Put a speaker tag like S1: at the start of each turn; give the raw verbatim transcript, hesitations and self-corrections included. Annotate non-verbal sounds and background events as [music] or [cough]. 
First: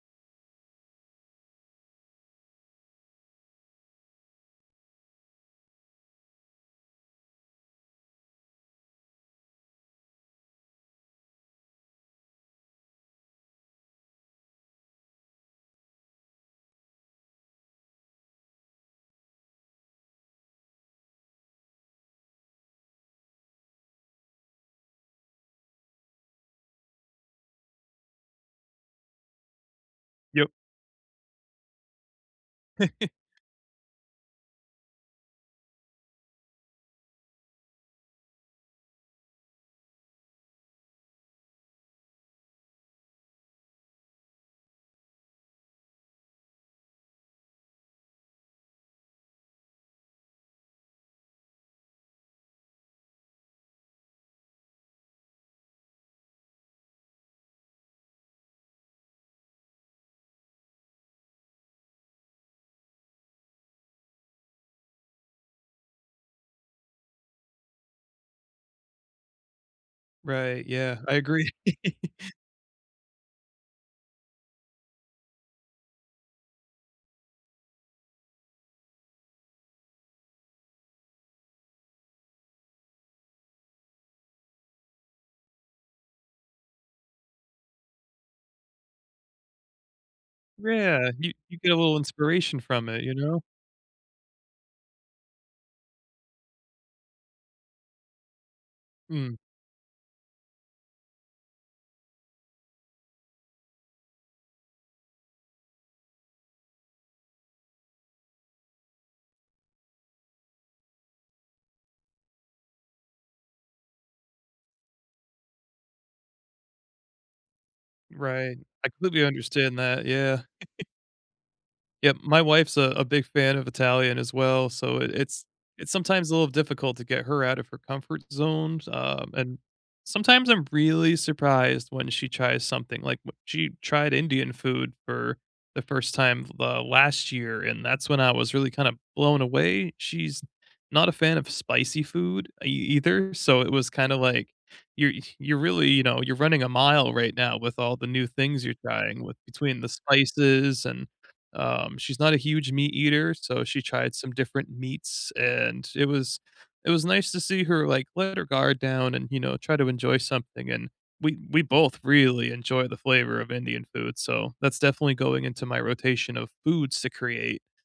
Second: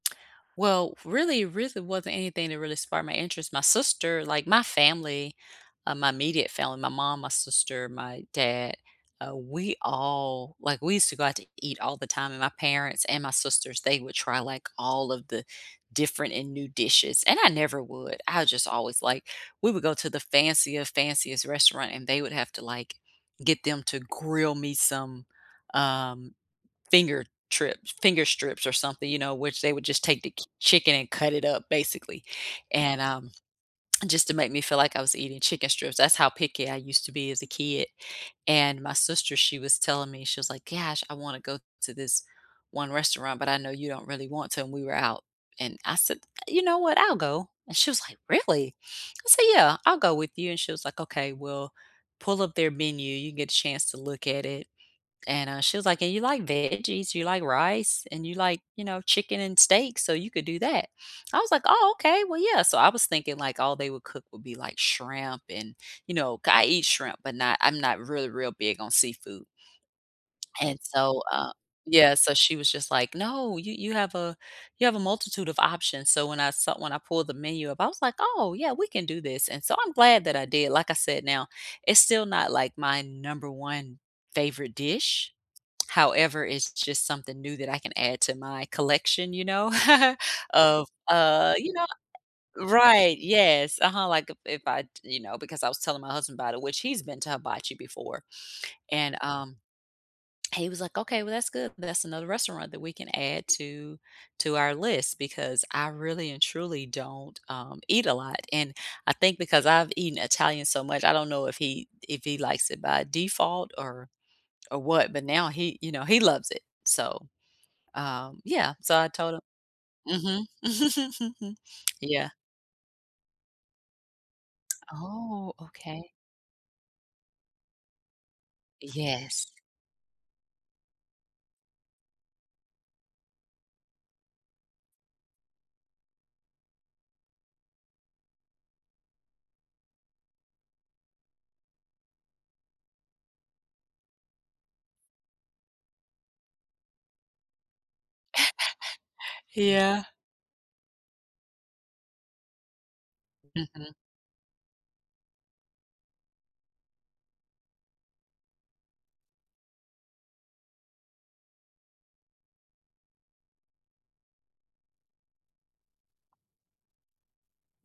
S1: Well, really reason wasn't anything that really sparked my interest. My sister, like my family, uh, my immediate family, my mom, my sister, my dad, uh, we all, like, we used to go out to eat all the time, and my parents and my sisters, they would try, like, all of the different and new dishes, and I never would. I just always, like we would go to the fanciest, fanciest restaurant, and they would have to, like, get them to grill me some, uh, finger trip finger strips or something, you know, which they would just take the
S2: Yep.
S1: chicken, and cut it up, basically, and,
S2: [chuckles]
S1: uh, [tsk] just to make me feel like I was eating chicken strips. That's how picky I used to be as a kid. And my sister, she was telling me, she was like, "Gosh. I wanna go to this one restaurant, but I know you don't really want to," and we were out, and I said, "You know what? I'll go," and she was like, "Really?" I said, "Yeah. I'll go with you," and she was like, "Okay. We'll pull up their menu. You get a chance to look at it," and, uh, she was like, "Hey, you like veggies? You like rice? And you like, you know, chicken and steak. So you could do that." I was like, "Oh, okay. Well, yeah." So I was thinking, like, all they would cook would be, like, shrimp and, you know, c I eat shrimp, but not I'm not really real big on seafood.
S2: Right.
S1: And
S2: Yeah, I
S1: so,
S2: agree.
S1: uh, yeah.
S2: [chuckles]
S1: So she was just like, "No. You you have a you have a multitude of options." So when I saw when I pulled the menu up, I was like, "Oh, yeah. We can do this," and so I'm glad that I did. Like I said now, it's still not, like, my number one favorite dish. However, it's just something new that I can add to my collection, you know, [chuckles] of,
S2: Yeah. You
S1: uh,
S2: you get
S1: you
S2: a
S1: know
S2: little inspiration from it, you
S1: right.
S2: know?
S1: Yes. Uh-huh. Like, if I, you know, because I was telling my husband about it, which he's been to hibachi before, and,
S2: Mm.
S1: um, he was like, "Okay. Well, that's good. That's another restaurant that we can add to to our list," because I really and truly don't, um, eat a lot, and I think because I've eaten Italian so much, I don't know if he if he likes it by default or or what, but now he, you know, he loves it. So, um,
S2: Right.
S1: yeah.
S2: I
S1: So I
S2: completely
S1: told him
S2: understand that. Yeah.
S1: Mhm.
S2: [chuckles]
S1: [chuckles] [smacks lips]
S2: Yep.
S1: Yeah.
S2: My wife's a a big fan of Italian as well, so it it's
S1: Oh,
S2: it's
S1: okay.
S2: sometimes a little difficult to get her out of her comfort zones, uh,
S1: Yes.
S2: and sometimes I'm really surprised when she tries something. Like, wh she tried Indian food for the first time, uh, last year, and that's when I was really kinda blown away. She's not a fan of spicy food e either, so it was kinda like, "You're you're really, you know, you're running a mile right now with all the new things you're trying
S1: [laughs]
S2: with" between the
S1: Yeah.
S2: spices, and, um, she's not a huge meat eater, so she
S1: Mhm.
S2: tried some different meats, and it was it was nice to see her, like, let her guard down and, you know, try to enjoy something, and we we both really enjoy the flavor of Indian food, so that's definitely going into my rotation of foods to create.